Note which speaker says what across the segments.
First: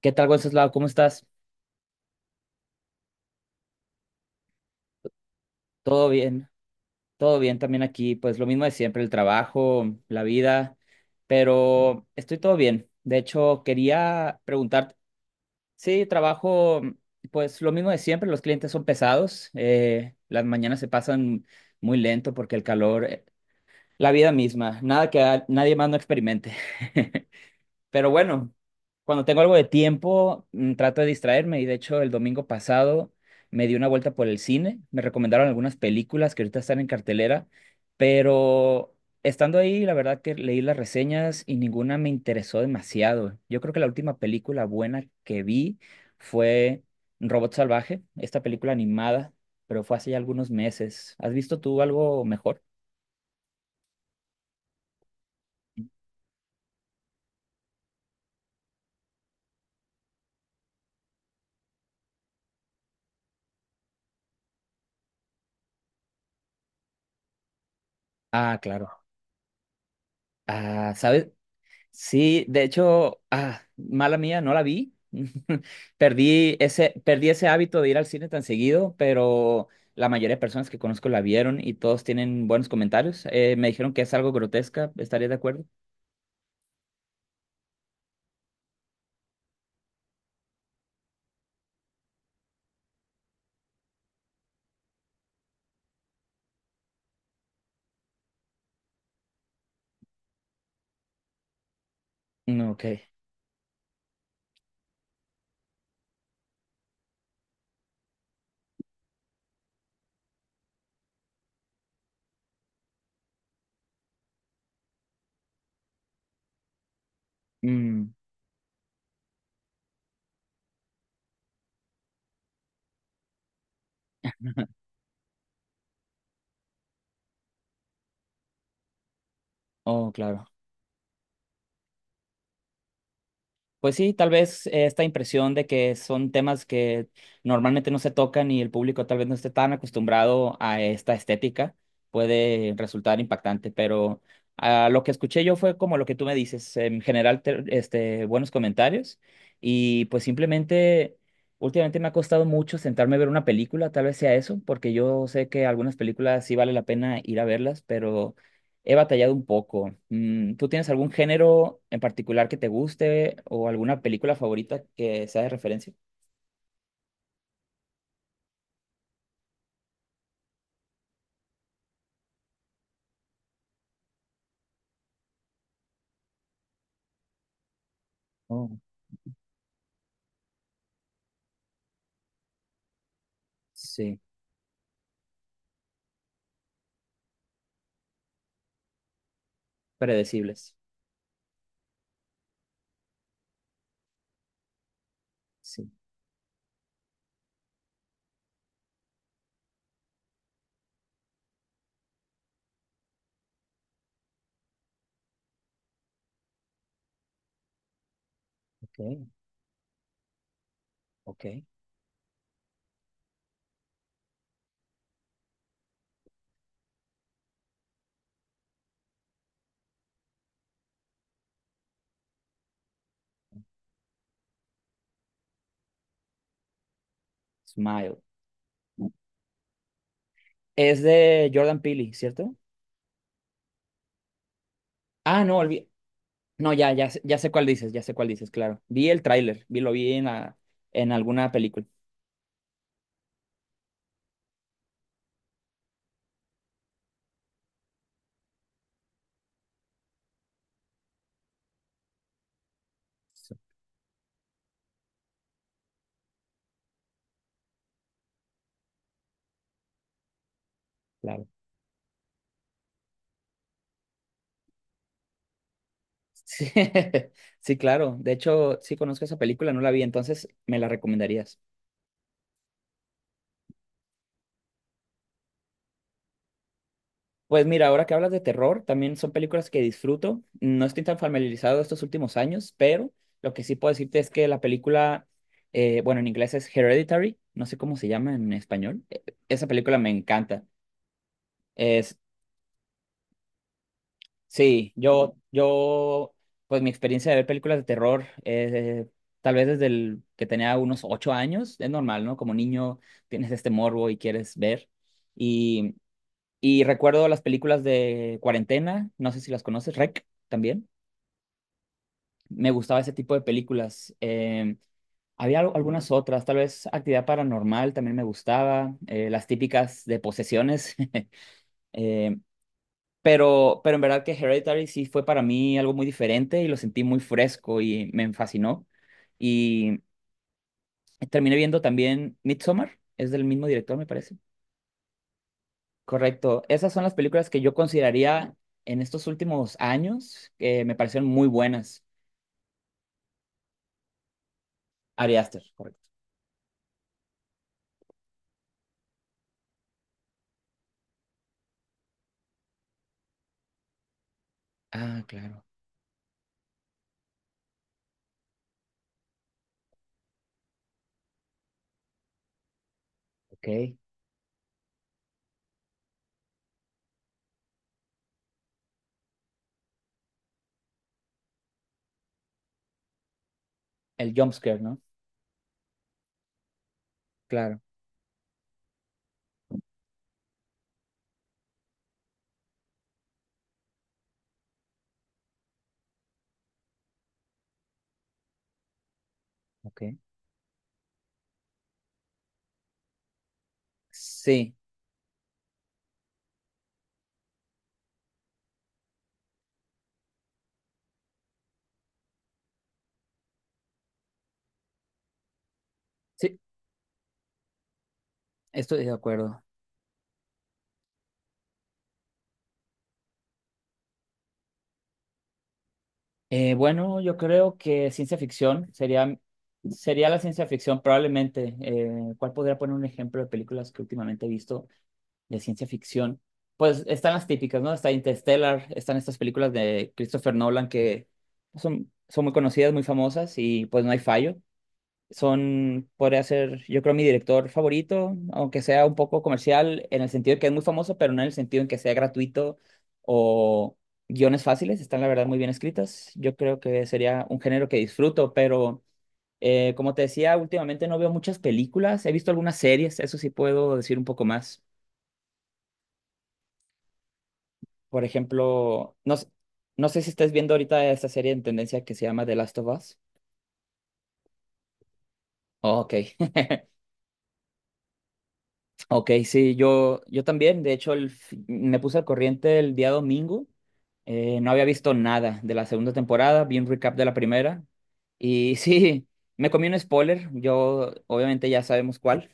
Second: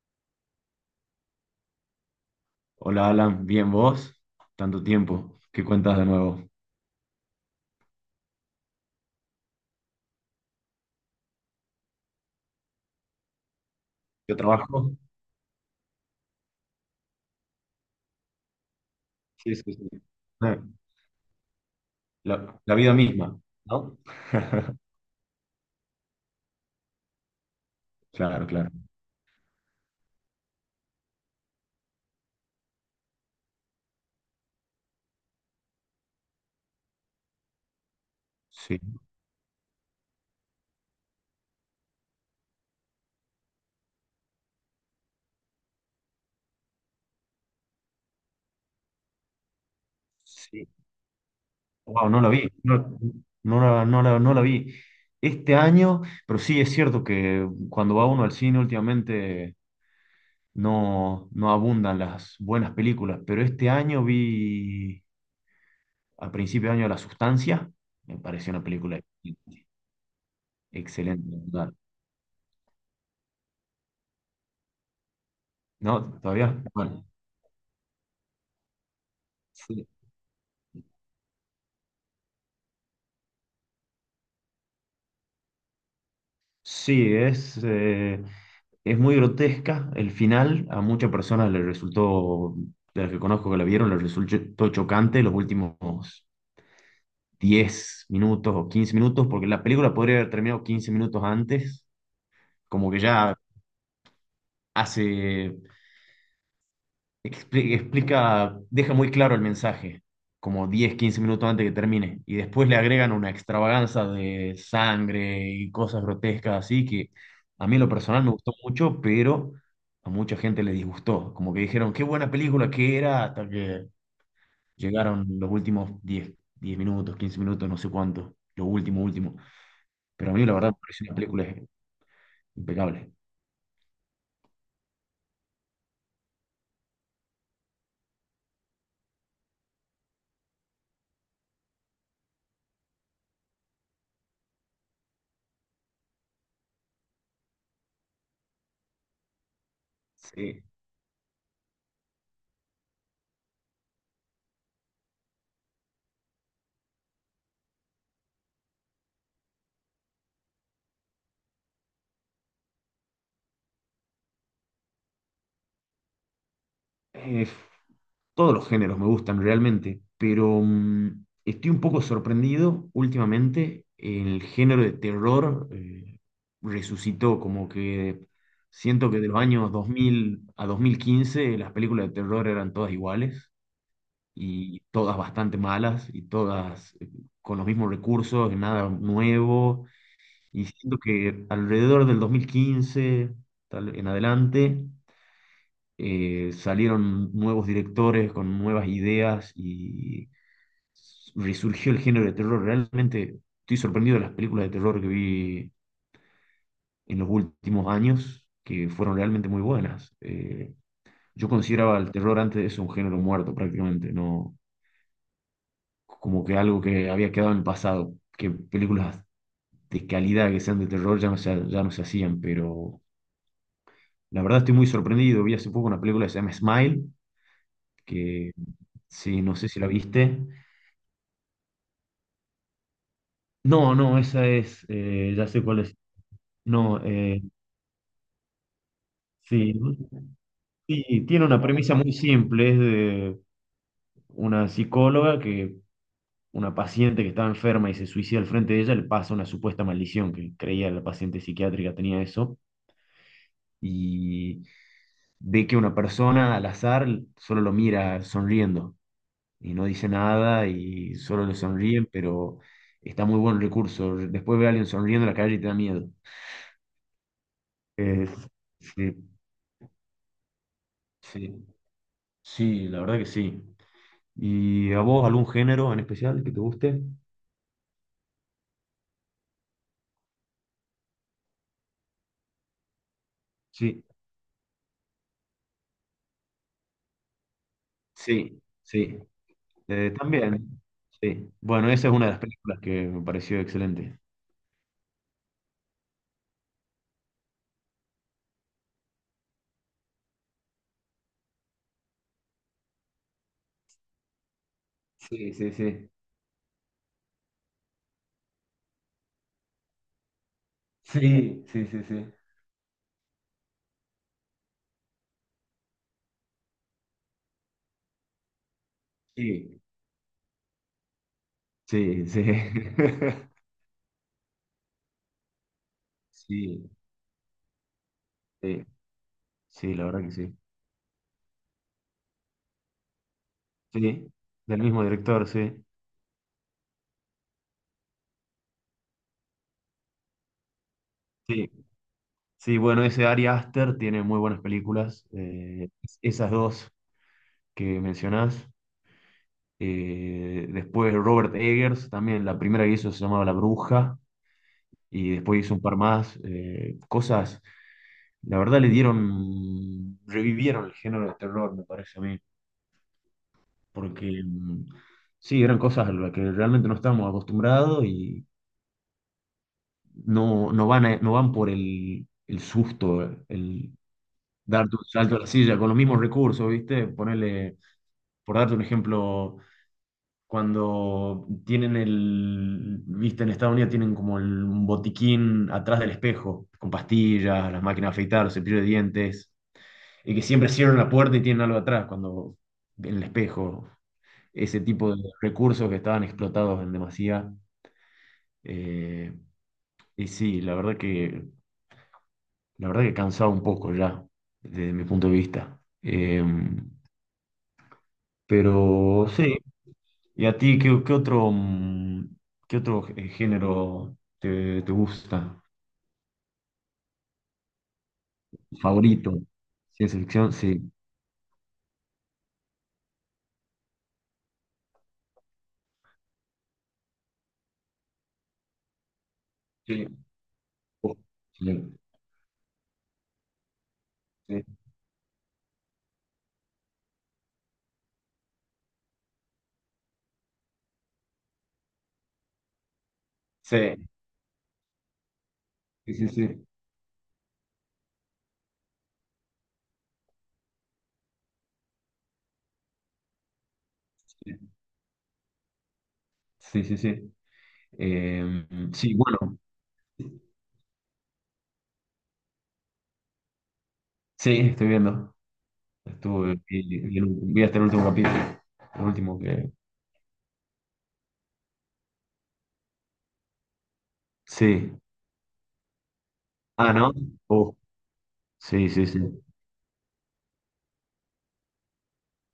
Speaker 1: ¿Qué tal, Wenceslao? ¿Cómo estás?
Speaker 2: Hola Alan, bien vos, tanto tiempo, ¿qué cuentas de
Speaker 1: Todo
Speaker 2: nuevo?
Speaker 1: bien, todo bien también aquí. Pues lo mismo de siempre, el trabajo, la vida, pero estoy todo bien. De hecho,
Speaker 2: ¿Yo
Speaker 1: quería
Speaker 2: trabajo?
Speaker 1: preguntarte, sí, trabajo, pues lo mismo de siempre, los clientes son pesados,
Speaker 2: Sí, sí, sí.
Speaker 1: las
Speaker 2: Eh,
Speaker 1: mañanas se pasan muy lento
Speaker 2: La,
Speaker 1: porque el
Speaker 2: la vida
Speaker 1: calor,
Speaker 2: misma, ¿no?
Speaker 1: la vida misma, nada que nadie más no experimente. Pero
Speaker 2: Claro,
Speaker 1: bueno,
Speaker 2: claro.
Speaker 1: cuando tengo algo de tiempo, trato de distraerme y de hecho el domingo pasado me di una vuelta por el cine, me recomendaron algunas películas que ahorita están en cartelera,
Speaker 2: Sí,
Speaker 1: pero estando ahí, la verdad que leí las reseñas y ninguna me interesó demasiado. Yo creo que la última película buena que vi fue Robot Salvaje, esta película animada, pero fue hace ya algunos
Speaker 2: sí.
Speaker 1: meses. ¿Has visto tú
Speaker 2: Wow, no
Speaker 1: algo
Speaker 2: la vi,
Speaker 1: mejor?
Speaker 2: no, no la vi este año, pero sí es cierto que cuando va uno al cine últimamente no, no abundan las buenas películas, pero este año vi a principio de año La Sustancia, me pareció
Speaker 1: Ah,
Speaker 2: una película
Speaker 1: claro. Ah, ¿sabes?
Speaker 2: excelente.
Speaker 1: Sí, de hecho, mala mía, no la vi.
Speaker 2: No, todavía. Bueno,
Speaker 1: Perdí ese hábito de ir al cine tan seguido, pero
Speaker 2: sí.
Speaker 1: la mayoría de personas que conozco la vieron y todos tienen buenos comentarios. Me dijeron que es algo grotesca, ¿estarías de acuerdo?
Speaker 2: Sí, es muy grotesca el final. A muchas personas les resultó, de las que conozco que la vieron, les resultó chocante los últimos 10 minutos o 15 minutos, porque la película podría haber terminado 15 minutos antes,
Speaker 1: Mm, ok.
Speaker 2: como que ya hace explica, deja muy claro el mensaje, como 10 15 minutos antes que termine, y después le agregan una extravaganza de sangre y cosas grotescas así que a mí en lo
Speaker 1: Mm,
Speaker 2: personal me gustó mucho, pero a mucha gente le disgustó, como que dijeron, qué buena película que era, hasta que llegaron los últimos diez minutos, 15 minutos, no sé cuánto, lo último, último,
Speaker 1: oh,
Speaker 2: pero a mí
Speaker 1: claro.
Speaker 2: la verdad me pareció una película impecable.
Speaker 1: Pues sí, tal vez esta impresión de que son temas que normalmente no se tocan y el público tal vez no esté tan acostumbrado a esta estética puede resultar impactante, pero lo que escuché yo fue como lo que tú me dices, en general este, buenos comentarios y pues
Speaker 2: Sí.
Speaker 1: simplemente últimamente me ha costado mucho sentarme a ver una película, tal vez sea eso, porque yo sé que algunas películas sí vale la pena ir a verlas, pero he batallado un poco. ¿Tú tienes algún género en particular que te guste o alguna película favorita que sea de referencia?
Speaker 2: Eh, Todos los géneros me gustan realmente, pero estoy un poco sorprendido últimamente. El género de terror resucitó, como que
Speaker 1: Oh,
Speaker 2: siento que de los años 2000 a 2015 las películas de terror eran todas iguales
Speaker 1: sí,
Speaker 2: y todas bastante malas y todas con los mismos recursos, nada nuevo. Y
Speaker 1: predecibles.
Speaker 2: siento que alrededor del 2015 tal en adelante,
Speaker 1: Sí,
Speaker 2: salieron nuevos directores con nuevas ideas y resurgió el género de terror. Realmente estoy sorprendido de las películas de terror que vi en los últimos años, que fueron
Speaker 1: ok,
Speaker 2: realmente muy buenas. Eh,
Speaker 1: ok.
Speaker 2: yo consideraba el terror antes de eso un género muerto prácticamente, no como que algo que había quedado en el pasado, que películas de calidad que sean de terror ya no se hacían, pero la verdad estoy muy sorprendido. Vi hace poco una película que se llama Smile,
Speaker 1: Smile.
Speaker 2: que sí, no sé si la viste.
Speaker 1: ¿Es de Jordan Peele, cierto?
Speaker 2: No, no, esa es,
Speaker 1: Ah,
Speaker 2: ya
Speaker 1: no,
Speaker 2: sé cuál
Speaker 1: olvi-
Speaker 2: es.
Speaker 1: No, ya,
Speaker 2: No,
Speaker 1: ya, ya sé cuál dices, ya sé cuál dices, claro. Vi el tráiler,
Speaker 2: sí,
Speaker 1: vi, lo vi en, en
Speaker 2: sí, tiene
Speaker 1: alguna
Speaker 2: una
Speaker 1: película.
Speaker 2: premisa muy simple, es de una psicóloga que una paciente que estaba enferma y se suicida al frente de ella, le pasa una supuesta maldición, que creía la paciente psiquiátrica tenía eso,
Speaker 1: Sí,
Speaker 2: y ve que una persona al azar solo lo mira sonriendo y no dice nada y
Speaker 1: claro.
Speaker 2: solo le sonríe, pero está muy buen recurso. Después ve a alguien sonriendo en la calle y te da miedo.
Speaker 1: Sí, sí, claro. De
Speaker 2: Es-
Speaker 1: hecho, sí
Speaker 2: sí,
Speaker 1: conozco esa película, no la vi, entonces me la recomendarías.
Speaker 2: sí. Sí, la verdad que sí. ¿Y a vos algún género en especial que te guste?
Speaker 1: Pues mira, ahora que hablas de terror, también son películas que disfruto. No estoy tan familiarizado estos últimos años, pero lo que sí puedo
Speaker 2: Sí,
Speaker 1: decirte es que la película, bueno, en inglés es Hereditary, no sé cómo se llama en
Speaker 2: sí,
Speaker 1: español.
Speaker 2: sí.
Speaker 1: Esa película me
Speaker 2: Eh,
Speaker 1: encanta.
Speaker 2: también, sí. Bueno, esa es
Speaker 1: Es,
Speaker 2: una de las películas que me pareció excelente.
Speaker 1: sí, pues mi experiencia de ver películas de terror, tal vez desde el que tenía unos 8 años, es normal, ¿no? Como niño tienes este morbo y quieres ver.
Speaker 2: Sí, sí,
Speaker 1: Y
Speaker 2: sí.
Speaker 1: Y recuerdo las películas de cuarentena, no sé si las conoces, Rec también.
Speaker 2: Sí, sí, sí, sí.
Speaker 1: Me gustaba ese tipo de películas. Había algunas otras, tal vez Actividad Paranormal también me gustaba, las
Speaker 2: Sí,
Speaker 1: típicas de posesiones.
Speaker 2: sí,
Speaker 1: Eh,
Speaker 2: sí.
Speaker 1: pero en verdad que Hereditary sí fue para mí algo muy diferente y lo
Speaker 2: Sí,
Speaker 1: sentí muy fresco y me
Speaker 2: sí,
Speaker 1: fascinó.
Speaker 2: sí,
Speaker 1: Y
Speaker 2: la verdad que sí.
Speaker 1: terminé viendo también Midsommar, es del mismo director, me
Speaker 2: Sí,
Speaker 1: parece.
Speaker 2: del mismo director, sí.
Speaker 1: Correcto. Esas son las películas que yo consideraría en estos últimos años que me parecieron muy
Speaker 2: Sí,
Speaker 1: buenas.
Speaker 2: sí, bueno, ese Ari Aster tiene muy buenas películas.
Speaker 1: Ari Aster,
Speaker 2: eh,
Speaker 1: correcto.
Speaker 2: esas dos que mencionás. Después Robert Eggers, también la primera que hizo se llamaba La Bruja,
Speaker 1: Ah,
Speaker 2: y
Speaker 1: claro.
Speaker 2: después hizo un par más, cosas, la verdad le dieron, revivieron el género de terror, me parece a mí,
Speaker 1: Ok.
Speaker 2: porque sí, eran cosas a las que realmente no estábamos acostumbrados y no, no van por el susto, el
Speaker 1: El jumpscare,
Speaker 2: darte
Speaker 1: ¿no?
Speaker 2: un salto a la silla con los mismos recursos, ¿viste? Ponerle,
Speaker 1: Claro.
Speaker 2: por darte un ejemplo cuando tienen el, viste, en Estados Unidos tienen como el, un botiquín atrás del espejo, con pastillas, las máquinas de afeitar, los cepillos de dientes,
Speaker 1: Ok.
Speaker 2: y que siempre cierran la puerta y tienen algo atrás cuando en el espejo,
Speaker 1: Sí,
Speaker 2: ese tipo de recursos que estaban explotados en demasía. eh, y sí, la verdad que cansaba un poco ya, desde mi punto de vista. Eh,
Speaker 1: sí, estoy de
Speaker 2: pero sí.
Speaker 1: acuerdo.
Speaker 2: ¿Y a ti qué otro género te gusta?
Speaker 1: Bueno, yo creo que ciencia ficción
Speaker 2: ¿Favorito?
Speaker 1: sería,
Speaker 2: ¿Ciencia
Speaker 1: sería la
Speaker 2: ficción?
Speaker 1: ciencia
Speaker 2: Sí.
Speaker 1: ficción probablemente. ¿Cuál podría poner un ejemplo de películas que últimamente he visto? De ciencia ficción, pues están las típicas, ¿no? Está Interstellar, están estas películas
Speaker 2: Sí.
Speaker 1: de Christopher Nolan
Speaker 2: Oh,
Speaker 1: que
Speaker 2: excelente.
Speaker 1: son, son muy conocidas, muy famosas y pues no hay fallo. Son, podría ser, yo creo, mi director favorito, aunque sea un poco comercial en el sentido de que es muy famoso, pero no en el sentido en que sea gratuito
Speaker 2: Sí,
Speaker 1: o guiones fáciles, están la verdad muy bien
Speaker 2: sí, sí,
Speaker 1: escritas. Yo
Speaker 2: sí.
Speaker 1: creo que sería un género que disfruto, pero... como te decía, últimamente no veo muchas películas, he visto algunas series, eso sí puedo decir un poco más.
Speaker 2: Sí, sí, sí. Sí.
Speaker 1: Por
Speaker 2: Eh, sí,
Speaker 1: ejemplo, no,
Speaker 2: bueno,
Speaker 1: no sé si estás viendo ahorita esta serie en tendencia que se llama The Last of Us.
Speaker 2: sí, estoy viendo.
Speaker 1: Oh, ok,
Speaker 2: Estuve, vi, vi hasta el último capítulo. El
Speaker 1: ok,
Speaker 2: último que.
Speaker 1: sí, yo también. De hecho, me puse al corriente el día domingo. No había
Speaker 2: Sí.
Speaker 1: visto nada de la segunda temporada, vi un
Speaker 2: Ah, ¿no?
Speaker 1: recap de la
Speaker 2: Oh,
Speaker 1: primera. Y
Speaker 2: sí, sí, sí.
Speaker 1: sí, me comí un spoiler, yo obviamente ya sabemos cuál,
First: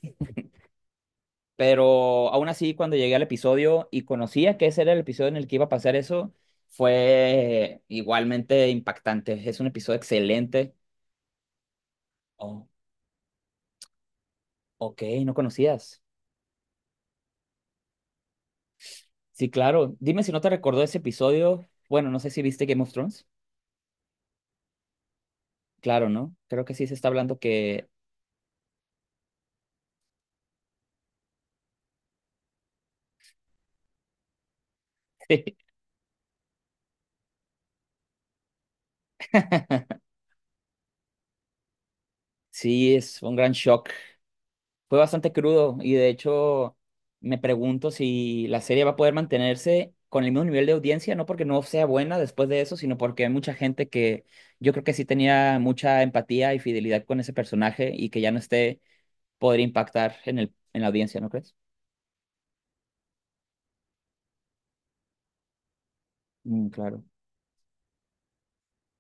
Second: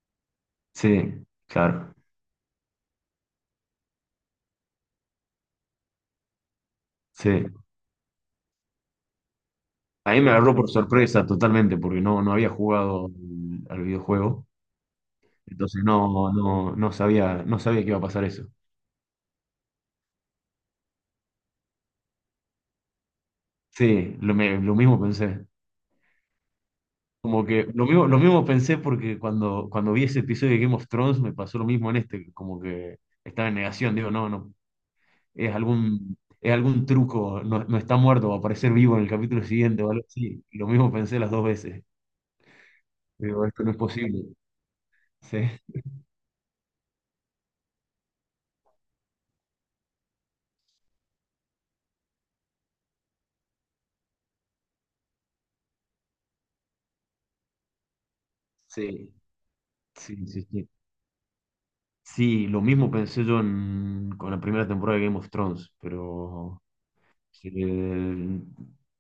Speaker 2: Sí, claro.
Speaker 1: pero aún así cuando llegué al episodio y conocía que ese era el episodio en el que iba a pasar eso,
Speaker 2: Sí.
Speaker 1: fue igualmente impactante. Es un episodio
Speaker 2: A mí me agarró por
Speaker 1: excelente.
Speaker 2: sorpresa totalmente porque no, no había jugado al videojuego.
Speaker 1: Ok, no
Speaker 2: Entonces
Speaker 1: conocías.
Speaker 2: no, no, no sabía, no sabía que iba a pasar eso.
Speaker 1: Sí, claro. Dime si no te recordó ese episodio. Bueno, no sé si viste Game of Thrones.
Speaker 2: Sí, lo mismo pensé.
Speaker 1: Claro, ¿no? Creo que sí se está hablando
Speaker 2: Como que
Speaker 1: que...
Speaker 2: lo mismo pensé porque cuando vi ese episodio de Game of Thrones me pasó lo mismo en este, como que estaba en negación, digo, no, no, es algún truco, no, no está muerto, va a aparecer vivo en el capítulo siguiente o algo así. Lo mismo pensé las dos veces.
Speaker 1: Sí, es un
Speaker 2: Digo,
Speaker 1: gran
Speaker 2: esto no es
Speaker 1: shock.
Speaker 2: posible.
Speaker 1: Fue bastante
Speaker 2: Sí,
Speaker 1: crudo y de hecho me pregunto si la serie va a poder mantenerse con el mismo nivel de audiencia, no porque no sea buena después de eso, sino porque hay mucha gente que yo creo que sí tenía mucha empatía y fidelidad con ese personaje y que ya no esté,
Speaker 2: sí,
Speaker 1: podría impactar
Speaker 2: sí,
Speaker 1: en
Speaker 2: sí,
Speaker 1: el,
Speaker 2: sí.
Speaker 1: en la audiencia, ¿no crees?
Speaker 2: Sí, lo mismo pensé yo en- con la primera temporada de Game of Thrones, pero
Speaker 1: Mm, claro.
Speaker 2: se,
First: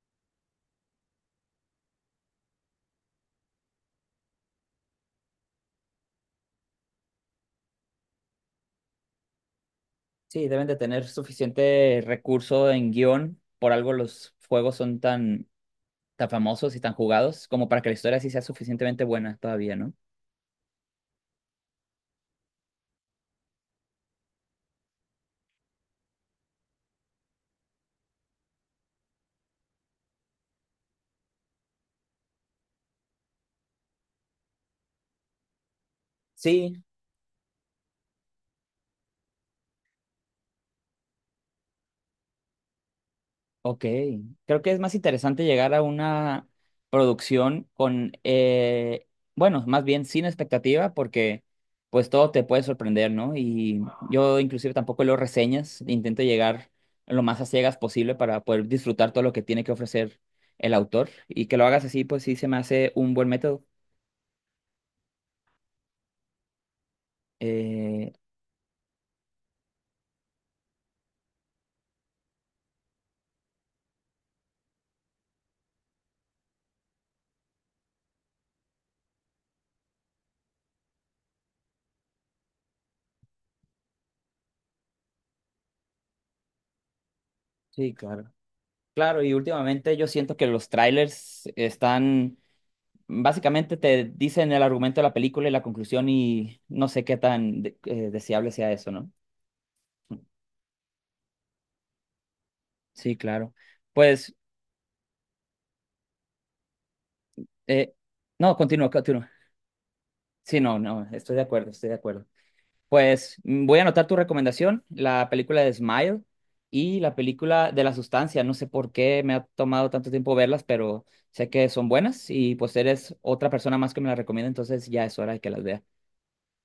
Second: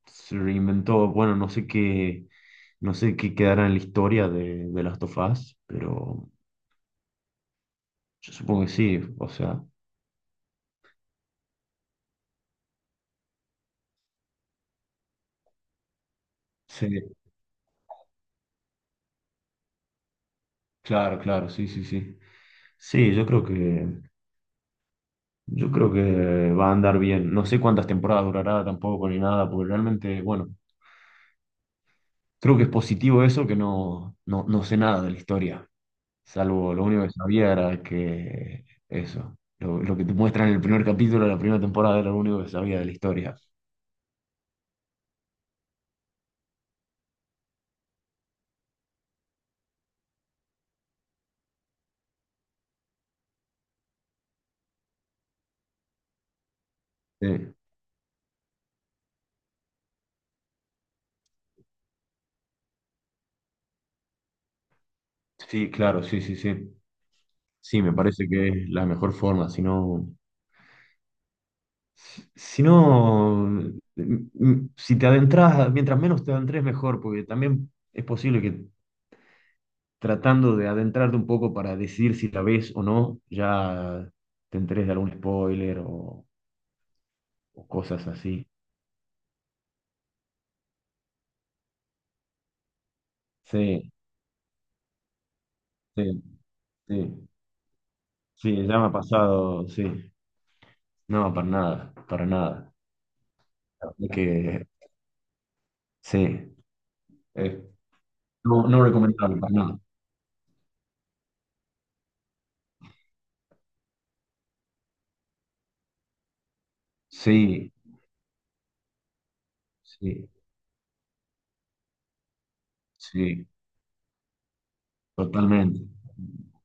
Speaker 2: se reinventó, bueno, no sé qué quedará en la historia de Last of Us, pero yo supongo que sí, o sea,
Speaker 1: Sí, deben de tener suficiente recurso en guión. Por algo los juegos son tan, tan famosos y tan
Speaker 2: sí,
Speaker 1: jugados como para que la historia sí sea suficientemente buena todavía, ¿no?
Speaker 2: claro, claro, sí, sí, sí. Sí, yo creo que va a andar bien. No sé cuántas temporadas durará tampoco ni nada, porque realmente, bueno, creo que es positivo eso que no, no, no sé nada de la historia. Salvo
Speaker 1: Sí.
Speaker 2: lo único que sabía era que eso, lo que te muestran en el primer capítulo de la primera temporada era lo único que sabía de la historia.
Speaker 1: Ok, creo que es más interesante llegar a una producción con, bueno, más bien sin expectativa, porque pues todo te puede sorprender, ¿no? Y yo inclusive tampoco leo reseñas, intento llegar lo más a
Speaker 2: Sí,
Speaker 1: ciegas posible para poder disfrutar todo lo que tiene que ofrecer el autor. Y que lo hagas así, pues sí se me hace un buen método.
Speaker 2: sí, claro, sí, sí, sí. Sí, me
Speaker 1: Eh,
Speaker 2: parece que es la mejor forma, si no, si no, m- si te adentras, mientras menos te adentres mejor, porque también es posible que tratando de adentrarte un poco para decidir si la ves o no, ya te enteres de algún spoiler o
Speaker 1: sí,
Speaker 2: cosas
Speaker 1: claro.
Speaker 2: así.
Speaker 1: Claro, y últimamente yo siento que los trailers están básicamente
Speaker 2: Sí,
Speaker 1: te dicen el argumento de la película y la conclusión
Speaker 2: sí,
Speaker 1: y no sé qué
Speaker 2: sí.
Speaker 1: tan deseable
Speaker 2: Sí,
Speaker 1: sea
Speaker 2: ya me
Speaker 1: eso,
Speaker 2: ha
Speaker 1: ¿no?
Speaker 2: pasado, sí. No, para nada, para nada.
Speaker 1: Sí, claro.
Speaker 2: La verdad
Speaker 1: Pues,
Speaker 2: que sí, eh,
Speaker 1: eh, no,
Speaker 2: no, no
Speaker 1: continúa, continúa.
Speaker 2: recomendable para nada.
Speaker 1: Sí, no, no, estoy de acuerdo, estoy de acuerdo. Pues voy a anotar tu recomendación, la película de Smile y la
Speaker 2: Sí,
Speaker 1: película de La Sustancia. No sé por qué me ha tomado tanto
Speaker 2: sí,
Speaker 1: tiempo verlas, pero sé que son buenas y pues eres
Speaker 2: sí,
Speaker 1: otra persona más que me las recomienda, entonces ya es hora de que las
Speaker 2: totalmente.
Speaker 1: vea.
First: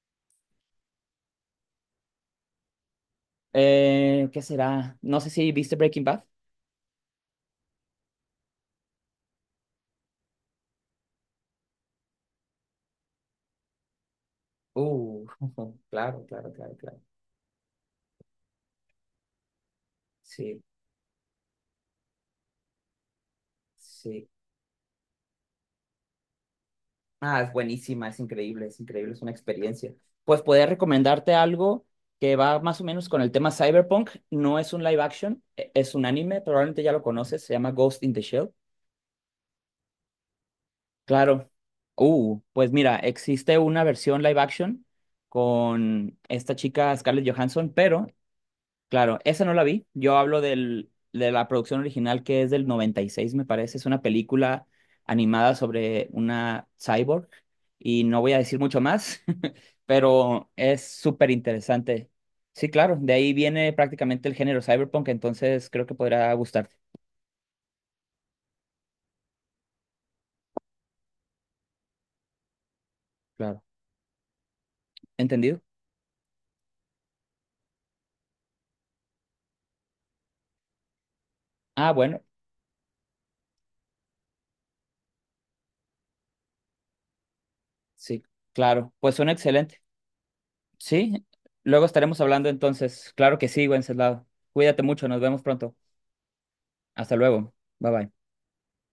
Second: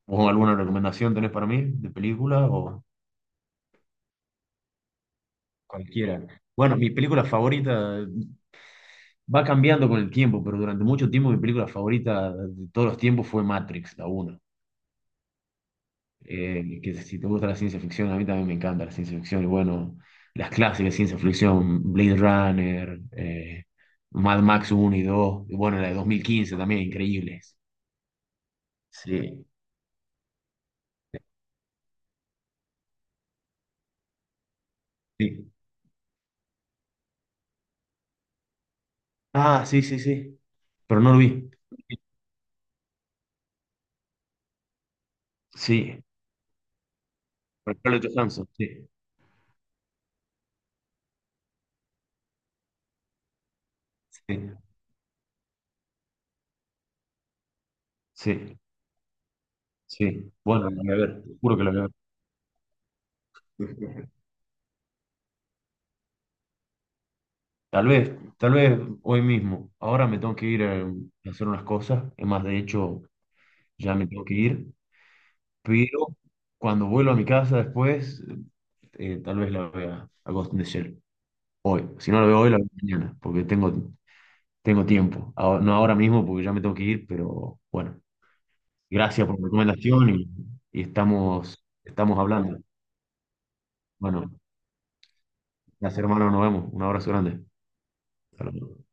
Speaker 2: ¿Vos alguna recomendación tenés para mí de película o
Speaker 1: ¿Qué será? No sé si viste Breaking Bad.
Speaker 2: cualquiera? Bueno, mi película favorita va cambiando con el tiempo, pero durante mucho tiempo mi película favorita de todos los tiempos fue Matrix, la uno.
Speaker 1: Uh, claro, claro, claro,
Speaker 2: Que
Speaker 1: claro.
Speaker 2: si te gusta la ciencia ficción, a mí también me encanta la ciencia ficción. Y bueno, las
Speaker 1: Sí,
Speaker 2: clásicas de ciencia ficción, Blade Runner,
Speaker 1: sí.
Speaker 2: Mad Max uno y 2 y bueno, la de 2015 también,
Speaker 1: Ah, es
Speaker 2: increíbles.
Speaker 1: buenísima, es increíble, es increíble, es una
Speaker 2: Sí,
Speaker 1: experiencia. Pues podría recomendarte algo que va más o menos con el tema Cyberpunk. No es un live action,
Speaker 2: sí.
Speaker 1: es un anime, probablemente ya lo conoces, se llama Ghost in the Shell.
Speaker 2: Ah, sí, sí, sí. Pero no lo
Speaker 1: Claro.
Speaker 2: vi.
Speaker 1: Pues mira, existe una versión live action
Speaker 2: Sí,
Speaker 1: con esta chica Scarlett Johansson,
Speaker 2: por
Speaker 1: pero
Speaker 2: Scarlett Johansson, sí,
Speaker 1: claro, esa no la vi. Yo hablo del, de la producción original que es del 96, me parece. Es una
Speaker 2: sí,
Speaker 1: película animada sobre una cyborg y no voy a
Speaker 2: sí,
Speaker 1: decir mucho más,
Speaker 2: sí.
Speaker 1: pero
Speaker 2: Bueno, lo
Speaker 1: es
Speaker 2: voy a ver, te
Speaker 1: súper
Speaker 2: juro que lo voy a
Speaker 1: interesante. Sí, claro, de ahí viene
Speaker 2: ver.
Speaker 1: prácticamente el género cyberpunk, entonces creo que podrá gustarte.
Speaker 2: Tal vez, tal vez hoy mismo. Ahora me tengo que ir a hacer unas cosas. Es más, de hecho,
Speaker 1: Claro.
Speaker 2: ya me tengo que ir.
Speaker 1: ¿Entendido?
Speaker 2: Pero cuando vuelvo a mi casa después, tal vez la vea a Ghost in the Shell hoy.
Speaker 1: Ah,
Speaker 2: Si
Speaker 1: bueno,
Speaker 2: no la veo hoy, la veo mañana, porque tengo, tengo tiempo. Ahora- no ahora mismo, porque ya me tengo que ir, pero bueno,
Speaker 1: sí, claro. Pues
Speaker 2: gracias
Speaker 1: suena
Speaker 2: por la
Speaker 1: excelente.
Speaker 2: recomendación y
Speaker 1: Sí,
Speaker 2: estamos,
Speaker 1: luego
Speaker 2: estamos
Speaker 1: estaremos hablando
Speaker 2: hablando.
Speaker 1: entonces. Claro que sí, Wenceslao.
Speaker 2: Bueno,
Speaker 1: Cuídate mucho, nos vemos pronto.
Speaker 2: gracias hermano, nos vemos. Un abrazo
Speaker 1: Hasta
Speaker 2: grande.
Speaker 1: luego. Bye bye.
Speaker 2: Hasta luego.